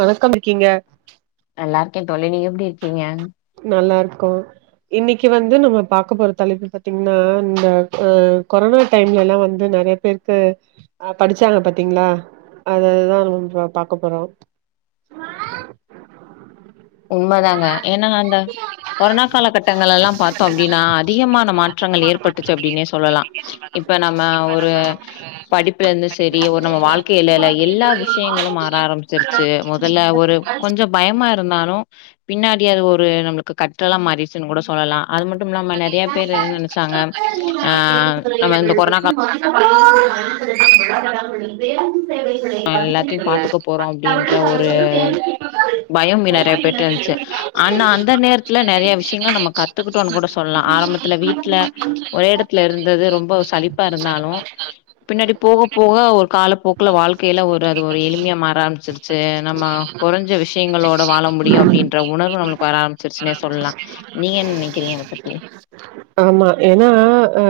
வணக்கம் ருக்கீங்க நல்லா இருக்கேன் தோழி நீங்க எப்படி இருக்கீங்க நல்லா இருக்கோ இன்னைக்கு வந்து நம்ம பாக்க போற தலைப்பு பாத்தீங்கன்னா இந்த கொரோனா டைம்ல எல்லாம் வந்து நறைய பேருக்கு ஆ படிச்சாங்க பாத்தீங்களா அது அதுதான் நம் பாக்க போறோம் உண்மைதாங்க [unintelligible] கொரோனா கால கட்டங்கள் எல்லாம் பார்த்தோம் அப்படின்னா அதிகமான மாற்றங்கள் ஏற்பட்டுச்சு அப்படின்னே சொல்லலாம் இப்ப இப்ப நம்ம ஒரு படிப்புல இருந்து சரி ஒரு நம்ம வாழ்க்க இல எல்லா விஷயங்களும் ஆற ஆரம்பிச்சிருச்சு முதல்ல ஒரு கொஞ்சம் பயமா [unintelligible] இருந்தாலும் பின்னாடி அது ஒரு நம்மளுக்கு கற்றலாம் மாறிடுச்சுன்னு கூட சொ சொல்லலா அது மட்டும் இல்லாம நறைய பேர் என்ன நினைச்சாங்க ஆ நம்ம இந்த கொரோனா கால எல்லாத்தையு [unintelligible] பாத்துக்க போறோ அப்டின்ற ஒரு பயம் நெறைய பேர்ட்ட [unintelligible] இருந்துச்சு ஆனா அந்த நேரத்துல நெறைய விஷயங்க நம்ம கத்துக்க ட்டோன்னு கூட சொல்லலா ஆரம்பத்துல வீட்ல ஒரே இடத்துல இருந்தது ரொம்ப சளிப்பா இருந்தாலு பின்னாடி போக போக ஒரு காலப்போக்குல வாழ்க் கீல ஒரு அது ஒரு எளிமைய ஆரம்பிச்சிருச்சு நம்ம கொறைஞ்ச விஷயங்களோட வாழ முடியும் அப்படின்ற உண் உணர்வு நம்மளுக்கு வர ஆரம்பிச்சிருச்சுன்னே சொல்லா நீ ஆமா ஏன்னா அ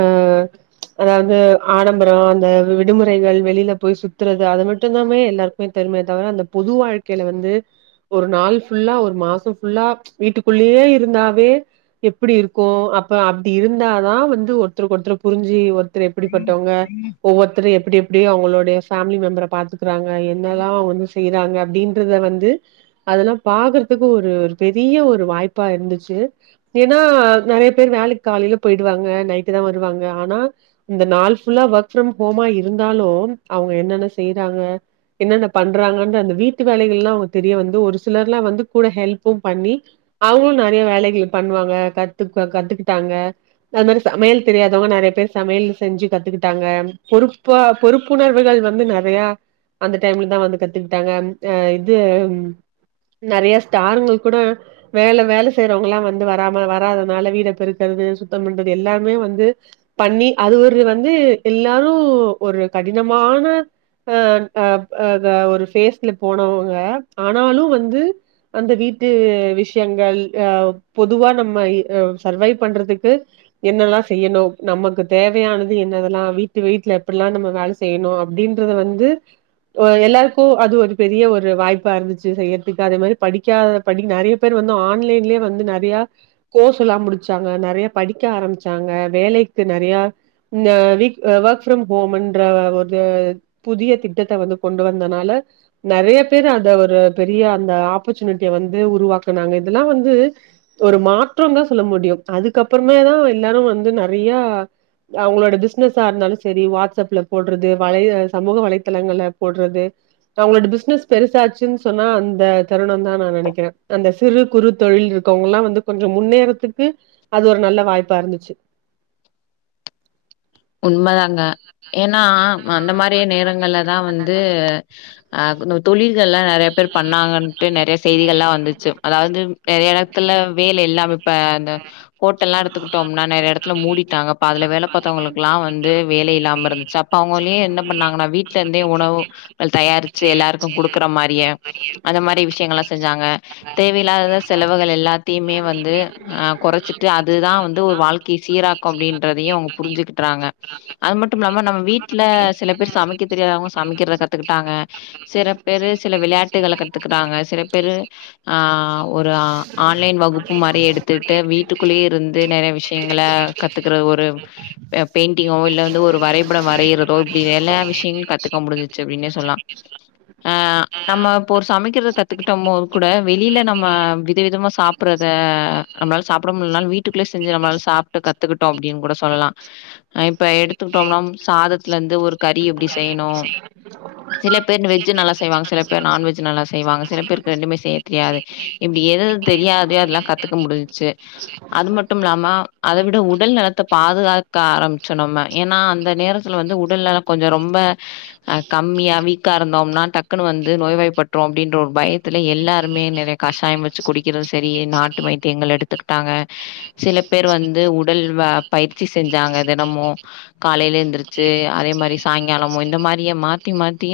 அதாவது ஆடம்பரம் அந்த விடுமுறைகள் வெளியில போய் சுத்துறது அது மட்டுதாமே எல்லாருக் பெருமையை தவிர அந்த பொது வாழ்க்கையில வந்து ஒரு நாள் ஃபுல்லா ஒரு மாசம் ஃபுல்லா வீட்டுக்குள்ளயே இருந்தாவே எப்படி இருக்கும் அப்ப அப்படி இருந்தாதான் வந்து ஒருத்தருக்கு ஒருத்தரு புரிஞ்சு ஒருத்தர் எப்படிப்பட்டவங்க அ ஒவ்வொருத்தரும் எப்படி எப்படி அவங்களுடைய பேமிலி மெம்பரை பாத்துக்கறாங்க என்னதான் வந்து செய்யறாங்க அப்படின்றத வந்து அதெல்லா பாக்குறதுக்கு ஒரு பெரிய ஒரு வாய்ப்பா இருந்துச்சு [unintelligible] ஏன்னா நெறைய பேர் வேலைக்கு காலையில போயிடுவாங்க நைட்டு தான் வருவாங்க ஆனா இந்த நாள் ஃபுல்லா ஒர்க் ஃப்ரம் ஹோமா இருந்தாலும் அவங்க என்னென்ன செய்றாங்க என்னன்ன பண்றாங்கன்ற அந்த வீட்டு வேலைகள்ல்லாம் அவங்க தெரிய வந்து ஒரு சிலர் எல்லாம் வந்து கூட ஹெல்ப்பும் பண்ணி அவங்களு நெறைய வேலைகள் பண்ணுவாங்க கத்து கத்துக்கிட்டாங்க அது மாரி சமையல் தெரியாதவங்க நெறைய பேர் சமையல் செஞ்சு கத்துக் ட்டாங்க பொறுப்பா பொறுப்புணர்வுகள் வந்து நெறைய அந்த டைம்ல தான் வந்து கத்துக்கிட்டாங்க அ இது நறைய ஸ்டாருங்க கூட வேலை வேலை வேல செய்யறவங்கல்லாம் வந்து வராம வராதனால வீட பெருக்கிறது சுத்தம் பண்றது எல்லாமே வந்து பண்ணி அது ஒரு வந்து எல்லாரு ஒரு கடினமான அ அ அ ஒரு பேஃஸ்ல போனவங்க ஆனாலும் வந்து அந்த வீட்டு விஷயங்கள் அ பொதுவா நம்ம இ வ் சர்வைவ் பண்றதுக்கு என்னெல்லா செய்யணும் நமக்கு தேவையானது என்னது அதெல்லா வீட்டு வீட்டுல எப்படிலாம் நம்ம வேல செய்யணும் அப்படின்றத வந்து ஒ எல்லாருக்கும் அது ஒரு பெரிய ஒரு வாய்ப்பா இருந்துச்சு செய்யறதுக்கு அதே மாரி படிக்காத படி நெறைய பேர் வந்து ஆன்லைன்லேயே வந்து நறைய ப்பிய கோர்ஸ் எல்லாம் முடிச்சாங்க நெறைய படிக்க ஆரம்பிச்சாங்க வேலைக்கு நெறைய ந் ஆ வீ ஒர்க் ஃப்ரம் ஹோம்ன்ற ஒரு புதிய திட்டத்த வந்து கொண்டு வந்தனால ஆ நெறைய பேர் அத ஒரு பெரிய அந்த ஆப்பர்ச்சுனிட்டிய வந்து உருவாக்குனாங்க இதெல்லா வந்து இது ஒரு மாற்றம் தா சொல்ல முடியு அதுக்கப்புறோமா தா எல்லாரு வந்து நெறைய அவங்களோட பிசினஸா இருந்தாலு சரி வாட்ஸ்அப்ல போடுறது வலை சமூக வலைதளங்களல போடுறது அவங்களோட பிசினஸ் பெருசாச்சுன்னு சொன்னா அந்த தருணோ தா நா நேனைக்கிறே அந்த சிறு குறு தொழில் இருக் இருக்கவங்கல்லா வந்து கொஞ்சு முன்னேறத்துக்கு அது ஒரு நல்ல வாய்ப்பா இருந்துச்சு [inaudible] உண்ம தாங்க ஏன்னா அந்த மாரி நேரங்கள்ல தா வந்து ஆ தொழில்கள்லா நெறைய பேர் பண்ணாங்கண்டு நெறையா செய்திகள்லா வந்துச்சு அதாவது நெறைய எடத்துல வேலையில்லாம இப்ப அ ஹோட்டல்ல எடுத்துக்கிட்டோம்னா நெறைய எடத்துல மூடிட்டாங்கப்ப அதுல வேல பாத்தவங்களுக் க்லா வந்து வேல இல்லாம இருந்துச்சா அப்ப அவங்களயே என்ன பண்ணாங்கன்னா வீட்டுல இருந்தே உணவு தயாரித் யாரிச்சு எல்லாருக்கு குடுக்குற மாரியு அந்த மாரி விஷயங்கள்ல்லா செஞ்சாங்க தேவையில்லாத செலவுகள் எல்லாத்தையுமே வந்து அ கொறைச்சிட்டு அதுதா வந்து ஒரு வாழ்க்கையை சீராக்கும் அப்படின்றதையு அவங்க புரிஞ்சுக் ட்ராங்க அது மட்டும் இல்லாம நம்ம வீட்டுல சில பேர் சமைக்க தெரியாதவங்க சமைக்கிறத கத்துக்கிட்டாங்க சில பேரு சில விளையாட்டுகளை கத்துக்கறாங்க சில பேரு ஆ ஒரு ஆன்லைன் வகுப்பு மாரியே எடுத்துட்டு வீட்டுக்குள்ளேயே இருந்து நெறைய விஷயங்கள கத்துக்குற ஒரு பெயிண்டிங்கோ இல்ல வந்து ஒரு வரைபடம் வரைய இதோ இப்டி எல்லா விஷயங்களும் கத்துக்க முடிஞ்சிச்சு அப்டின்னே சொல்லலா ஆ நம்ம இப்போ ஒரு சமைக்கிறத கத்துக்கிட்டோம் போது கூட வெளியில நம்ம வித விதமா சாப்பிடுறது அத நம்மளால சாப்பிட முடியிலனாலு வீட்டுக்குள்ளே செஞ்சு நம்ளால சாப்புட்டு கத்துக்கிட்டோம் அப்டின்னு கூட சொல்லலா இப்ப எடுத்துக்கிட்டோம்னா சாதத்துல இருந்து ஒரு கறி எப்டி செய்யணு சில பேர் வெஜ் நல்லா செய்வாங்க சில பேர் நாண்வெஜ் நல்லா செய்வாங்க சில பேருக்கு ரெண்டுமே செய்ய தெரியாது இப்டி எது எது தெரியாதோ அதெல்லாம் கத்துக்க முடிஞ்சச்சு அது மட்டும் இல்லாம அத விட உடல் நலத்த பாதுகாக் காக ஆரம்பிச்சோ நம்ம ஏன்னா அந்த நேரத்துல வந்து உடல்நலம் கொஞ்சோ ரொம்ப அ கம்மியா வீக் கா இருந்தோம்னா டக்குனு வந்து நோய்வாய்ப்பற்று அப்டின்ற ஒரு பயத்தில எல்லாருமே நெறைய கஷாயம் வெச்சு குடிக்கிறது சரி நாட்டு வைத்தியங்கள் எடுத்துக்குட்டாங்க சில பேர் வந்து உடல் பயிற்சி செஞ்சாங்க தினமு காலையில எந்துருச்சு அதே மாரி சாய்ங்காலமு இந்த மாரியே மாத்தி மாத்தி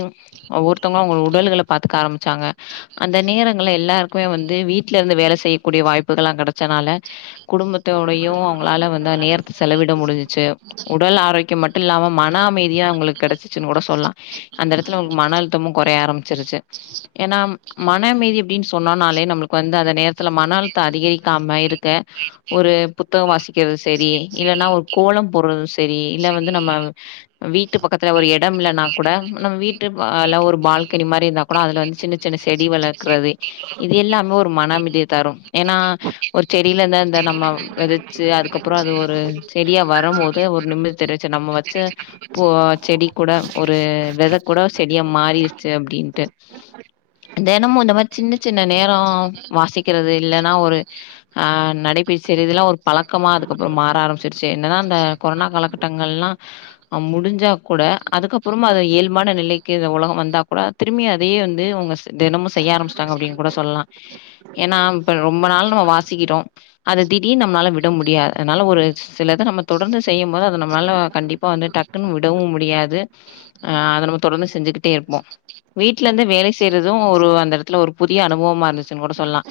ஒவ்வொருத்தவுங்களு அவுங்க உடல்கள பாத்துக்க ஆரம்பிச்சாங்க அந்த நேரங்கல எல்லாருக்குமே வந்து வீட்டுல இருந்து வேல செய்யக்கூடிய வாய்ப்புகள் எல்லா கெடச்சனால குடும்பத்தோடயு அவங்களால வந்து நேரத்த செலவிட முடிஞ்சிச்சு உடல் ஆரோக்கியம் மட்டு இல்லாம மன அமைதியா அவுங்களுக்கு கெடைச்சுச்சுனு கூட சொல்லா அந்த எடத்துல உங்களுக்கு மன அழுத்தமு கொறைய ஆரம்பிச்சிருச்சு ஏனா மன அமைதி அப்டின்னு சொன்னனாலே நம்முளுக்கு வந்து அந்த நேரத்தில மன அழுத்தம் அதிகரிக்காம இருக்க ஒரு புத்தகம் வாசிக்கிறது சரி இல்லன்னா ஒரு கோலம் போடுறது சரி இல்ல வந்து நம்ம வீட்டுப் பக்கத்துல ஒரு இடம் இல்லன்னா கூட நம்ம வீட்டு பால ஒரு பால்கனி மாரி இருந்தா கூட அதுல வந்து சின்ன சின்ன செடி வளக்குறது இது எல்லாமே ஒரு மனம் அமைதியை தரும் ஏனா ஒரு செடியில இருந்து நம்ம விதைச்சு அதுக்கப்புறோ ஒரு ஒரு செடியா வரம் போது ஒரு நிம்மதி தெரிஞ்சு நம்ம வச்சு போ செடி கூட ஒரு வெத கூட செடியா மாறிடுச்சு அப்டின்ட்டு தெனமு இந்த மாரி சின்ன சின்ன நேரோ வாசிக்கிறது இல்லன்னா ஒரு நடை பயிற்ச்சி இதெல்லா ஒரு பழக்கமா அதுக்கப்புறோ மாறி ஆரம்பிச்சிருச்சு என்ன தா அந்த கொரோனா காலக்கட்டங்கள் எல்லா முடிஞ்சா கூட அதுக்கப்புறமு அது இயல்பான நிலைக்கு ஒலகோ வந்தா கூட திரும்பி அதேயே வந்து அவுங்க ச தெனமு செய்ய ஆரம்பச்சிட்டாங்க அப்டின்னு கூட சொல்லலா ஏனா இப்ப ரொம்ப நாள் நம்ம வாசிக்கிறோ அத திடீர்னு நம்மளால விட முடியாது அதனால ஒரு சிலது நம்ம தொடர்ந்து செய்யு போது ‌ அத நம்மாலால கண்டிப்பா வந்து டக்குன்னு விடவு முடியாது ஆ அத நம்ம தொடர்ந்து செஞ்சுகிட்டே இருப்போ வீட்ல இருந்து வேல செய்யிறது ஒரு அந்த இடத்துல ஒரு புதிய அனுபவமா இருந்துச்சுன்னுக் கூட சொல்லலா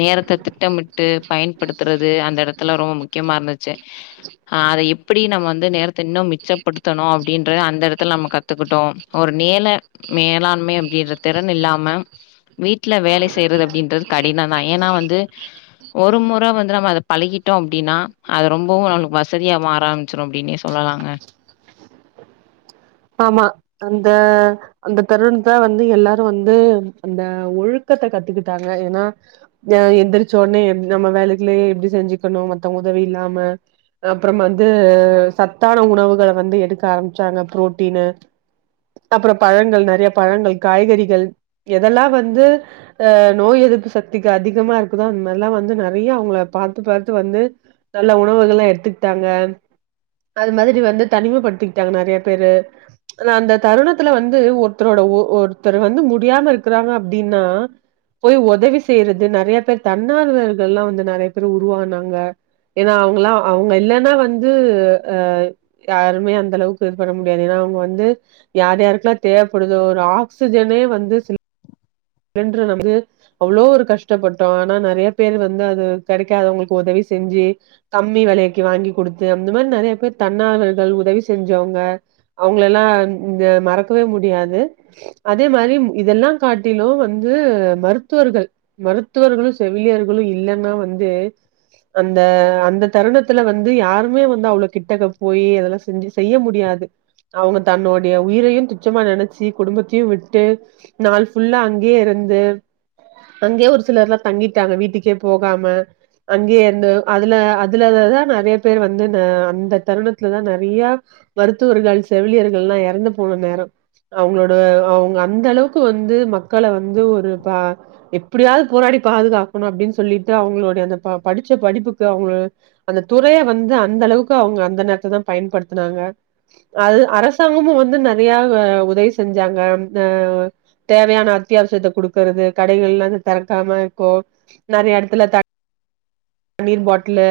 நேரத்த திட்டமிட்டு பயன்படுத்துறது அந்த எடத்துல ரொம்போ முக்கியமாக இருந்துச்சு [unintelligible] ஆ அத எப்டி நம்ம வந்து நேரத்த இன்னு மிச்சப்படுத்தணு அப்டின்றத அந்த எடத்துல நம்ம கத்துக்கிட்டோ ஒரு வேல மேலாண்மை அப்டின்ற திறன் இல்லாம வீட்ல வேலை செய்யிறது அப்டின்றது கடின தா ஏனா வந்து ஒரு முற வந்து நம்ம அத ‌பழகிட்டோ அப்டின்னா அவ ரொம்பவு நம்முளுக்கு வசதியா மாற ஆரம்பிச்சிரு அப்டின்னே சொல்லலாங்க ஆமா அந்த அந்த தருணத்தா வந்து எல்லாரு வந்து அந்த ஒழுக்க த கத்துக்கிட்டாங்க ஏனா எந்திரிச்ச ஒனே நம்ம வேலைகலயே எப்டி செஞ்சுக்கணு மத்த [unintelligible] இல்லாம அப்றம் வந்து சத்தான உணவுகள வந்து எடுக்க ஆரம்பிச்சாங்க ப்ரோட் டினு அப்றோ பழங்கள் நறையா பழங்கள் காய்கறிகள் எதெல்லா வந்து அ நோய் எது எதிர்ப்பு சக்திக்கு அதிகமா இருக்குதோ அந்த மாரிலா வந்து நறையா அவுங்கள பாத்து பாத்து வந்து நல்ல உணவுகள்லா எடுத்துக்கிட்டாங்க ‌அது மாரி வந்து தனிமைப்படுத்திக்கிட்டாங்க நறைய பேரு அந்த தருணத்துல வந்து ஒருத்தரோட ஒ ஒருத்தர் வந்து முடியாம இருக்குறாங்கனா அப்டின்னா போய் ஒதவி செய்யிறது நறையா பேர் தன்னார்வர்கள் எல்லா வந்து நறையா பேர் உருவானாங்க ஏனா அவுங்கலா ‌ அவுங்க இல்லன்னா வந்து அ யாருமே அந்த அளவுக்கு இது பண்ண முடியாது ஏனா வந்து யார் யாருக்குலா தேவைப்படுதோ ஒரு ஆக்சிஜனே வந்து சி சிலின்டர் வந்து அவ்ளோ ஒரு கஷ்டப்பட்டோ ஆனா நறைய பேர் வந்து அது கெடைக்காத அவுங்களுக்கு ஒதவி செஞ்சு கம்மி வெலைக்கு வாங்கிக் குடுத்து அந்த மாரி நறைய பேர் தன்னார்ல்கள் உதவி செஞ்சவங்க அவுங்களல்லா இந்த மறக்கவே முடியாது அதே மாரி இதெல்லா காட் த்திலு வந்து மருத்துவர்கள் மருத்துவர்களு செவிலியர்களு இல்லன்னா வந்து அந்த அந்த தருணத்துல வந்து யாருமே வந்து அவ்ள கிட்டக போயி அதெல்லா செஞ்சு செய்ய முடியாது அவங்க தன்னுடைய உயிரையு துச்சமா நெனைச்சி குடும்பத்தையு விட்டு நாள் ஃபுல்லா அங்கேயே இருந்து அங்கேயே ஒரு சிலர்ல்லா தங்கிட்டாங்க வீட்டுக்கே போகாம அங்கயே இருந்த அதுல அதுல தா நெறைய பேர் வந்து அந்த தருணத்துலதா நெறையா மருத்துவர்கள் செவிலியர்கள்ல்லா எறந்து போன நேர அவங்களோட அவங்க அந்த அளவுக்கு வந் து மக்கள வந்து ஒரு எப்டியாவது போராடி பாதுகாக்கணு அப்படின்னு சொல்லிட்டு அவங்களுடைய அந்த ப படிச்ச படிப்புக்கு அவங்க அந்த துறைய வந்து அந்தளவுக்கு அவங்க அந்த நேரத்தை தா பயன்படுடுத்தினாங்க அது அரசாங்கமு வந்து நெறையா உதவி செஞ்சாங்க அ தேவையான அத்தியாவசியத்தை குடுக்குறது கடைகள்லா தெறக்காம இருக்கு நெறைய எடத்துல த அ [inaudible] தண்ணீர் பாட்லு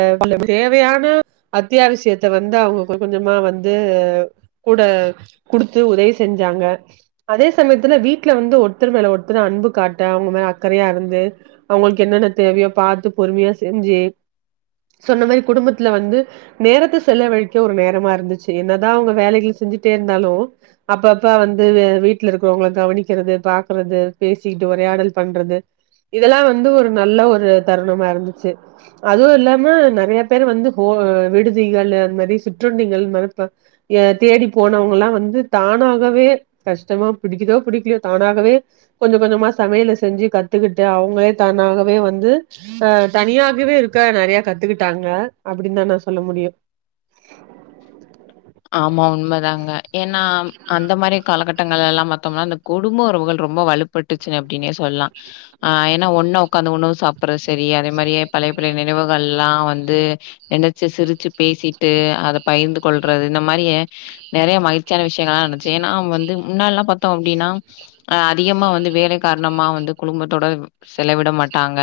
தேவையான அத்தியாவசியத்த வந்து அவங்க கொஞ்சமா வந்து கூட குடுத்து உதவி செஞ்சாங்க அதே சமயத்துல வீட் ட்ல வந்து ஒருத்தர் மேல ஒருத்தர் அன்பு காட்ட அவங்க மேல அக்கறையா இருந்து அவங்களுக்கு என்னென்ன தேவையோ பாத்து பொறுமியா செஞ்சு சொன்ன மாரி குடும்பத்துல வந்து நேரத்தை செலவழிக்க ஒரு நேரமா இருந்துச்சு என்னதா அவங்க வேலைகள் செஞ்சிட்டே இருந்தாலு அப்பப்ப வந்து வீட்டுல இருக்கிறவங்கள கவனிக் க்கிறது பாக்குறது பேசிக்கிட்டு உரையாடல் பண்றது இதெல்லா வந்து ஒரு நல்ல ஒரு தருணமா இருந்துச்சு அதுவு இல்லாம நெறைய பேரு வந்து போ அ விடுதிகள் அந்த மாரி சுற்றண்டிகள் தேடி போனவங்கல்லா வந்து தானா கவே கஷ்டமா பிடிக்குதோ பிடிக்கலயோ தானாகவே கொஞ்ச கொஞ்சமா சமையல செஞ்சு கத்துக்கிட்டு அவங்களே தானாகவே வந்து அ தனியாகவே இருக்க நெறையா கத்துக்கிட்டாங்க அப்டின்னு தா நா சொல்ல முடியு [inaudible] ஆமா உண்மைதாங்க ஏன்னா அந்த மாரி காலகட்டங்கல்லா பாத்தோம்ன்னா அ குடும்ப உறவுகள் ரொம்ப வலுப்பட்டுச்சு அப்டினே சொல்லலா ஆ ஏன்னா ஒண்ண உக்காந்து உணவு சாப்பற சரி ஏ அதே மாரி பழையபழைய நினைவுகள்லா வந்து நினைச்ச சிரிச்சு பேசிட்டு அத பயிர்ந்து ற இந்த மாரி நெறைய மகிழ்ச்சியான விஷயங்கள்ளா நடன்ச்சு ஏன்னா வந்து முன்னள்லா பாத்தோ அப்டின்னா அ அதிகமா வந்து வேலை காரணமா வந்து குடும்பத்தோட செலவிட மாட்டாங்க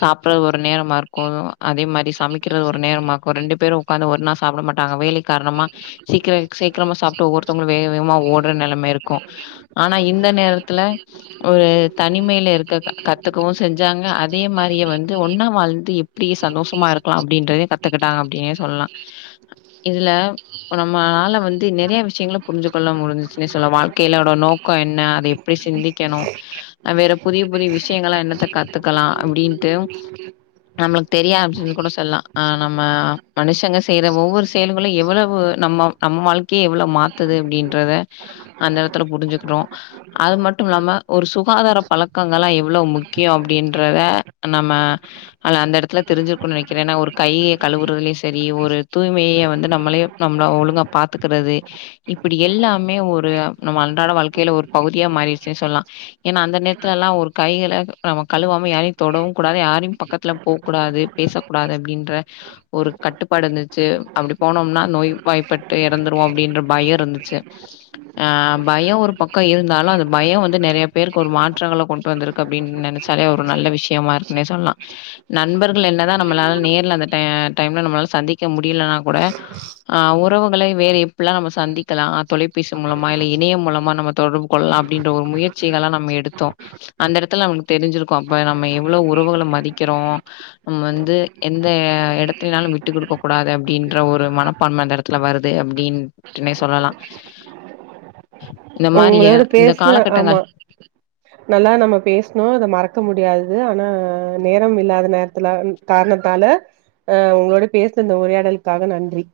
சாப்பறது ஒரு நேரமா இருக்கு அதே மா றி சமைக்கிறது ஒரு நேரமா ரெண்டு பேரு உக்காந்து ஒரு நாள் சாப்பிட மாட்டாங்க வேலை காரணமா சீக்கிர சீக்கிரமா சாப்ட்டு ஒவ்வொருத்தவங்களும் வேக வேகமா ஓடுற நிலைமை இருக்கும் ஆனா இந்த இந்த நேரத்துல ஒரு தனிமில இருக்க கத்துக்கவும் செஞ்சாங்க அது அதே மாரிய வந்து ஒன்னா வாழ்ந்து எப்படி சந்தோஷமா இருக்கலா அப்படின்றதே கத்துக்கிட்டாங்க அப்படின்னே சொல்லலா [inaudible] இதுல நம்மளால வந்து நறைய விஷயங்க புரிஞ்சு கொள்ள முடிஞ்சச்சுன்னே சொல்ல வாழ்க்கையிலட நோக்கம் என்ன அதை எப்படி சிந்திக்கணும் வேற புதிய புதிய விஷயங்கள என்னத்த கத்துக்கலா அப்படின்ட்டு நம்மளுக்கு தெரியா ஆரமிச்சு கூட சொல்லலா ஆ நம்ம மனுஷங்க செய்யற ஒவ்வொரு செயல்களை எவ்வளவு நம் நம்ம வாழ்க்கைய எவ்வளவு மாத்தது அப்படின்றத அந்த எடத்துல புரிஞ்சுக்கிறோ அது மட்டும் இல்லாம ஒரு சுகாதார பழக்கங்கள்ல்லா எவ்வளவு முக்கியம் அப்படின்றத நம்ம ஆன அந்த எடத்துல தெரிஞ்சிருக்கன்னு நினைக்கிறேன்ன்னா ஒரு கையை கழுவுறதுலையும் சரி ஒரு தூய்மைய வந்து நம்மளே நம்ம ஒழுங்க பாத்துக்கிறது இப்படி எல்லாமே ஒரு நம்ம அன்றாட வாழ்க்கையில ஒரு பகுதியா மாறிடுச்சு சொல்லா ஏன்னா அந்த நேரத்தில்ல்ல ஒரு கைகளை நம்ம கழுவாம யார்யும் தொடவும் கூடா அத யாரையும் பக்கத்துல போக் கூடாது பேச கூடாது அப்படின்ற ஒரு கட்டுப்பாடு இருந்துச்சு அப்படி போனோம்னா நோய் வாய்ப்பட்டு இறந்துருவோம் அப்படின்ற பயம் இருந்துச்சு ஆ பயம் ஒரு பக்கம் இருந்தாலும் அந்த பயம் வந்து நறைய பேருக்கு ஒரு மாற்றங்களை கொண்டு வந்திருக்கு அப்படின்னு நினைச் ஒரு நல்ல விஷயமா இருக்குன்னே சொல்லலா நண்பர்கள் என்னதான் நம்ளால நேர் அந்த டைம்ல நம்ம சந்திக்க முடியல [unintelligible] கூட ஆ உறவுகளை வேற எப்பல்லா நம்ம சந்திக்கலா தொலைபேசி மூலமா இல்ல இணையம் மூலமா நம்ம நம்ம தொடர்பு கொள்ளலா அப்டின்ற ஒரு முயற்சிகல்லா நம்ம எடுத்தோ அந்த எடத்துல நமக்கு தெரிஞ்சிருக்கு அப்ப நம்ம எவ்ளவு உறவுகளை மதிக்கிறோ நம்ம வந்து எந்த எடத்துலனாலு விட்டு குடுக்க கூடாது அப் அப்டின்ற ஒரு மனப்பான்மை அந்த எடத்துல வருது அப்டின்ட்டுனே சொல்லலா உங்களோட பேசன ஆமா நல்லா நம்ம பேசுனோ அத மறக்க முடியாது ஆனா நேரம் இல்லாத நேரத்துல காரணத்தால அ உங்களோட பேசுன இந்த உரையாடலுக்காக நன்றி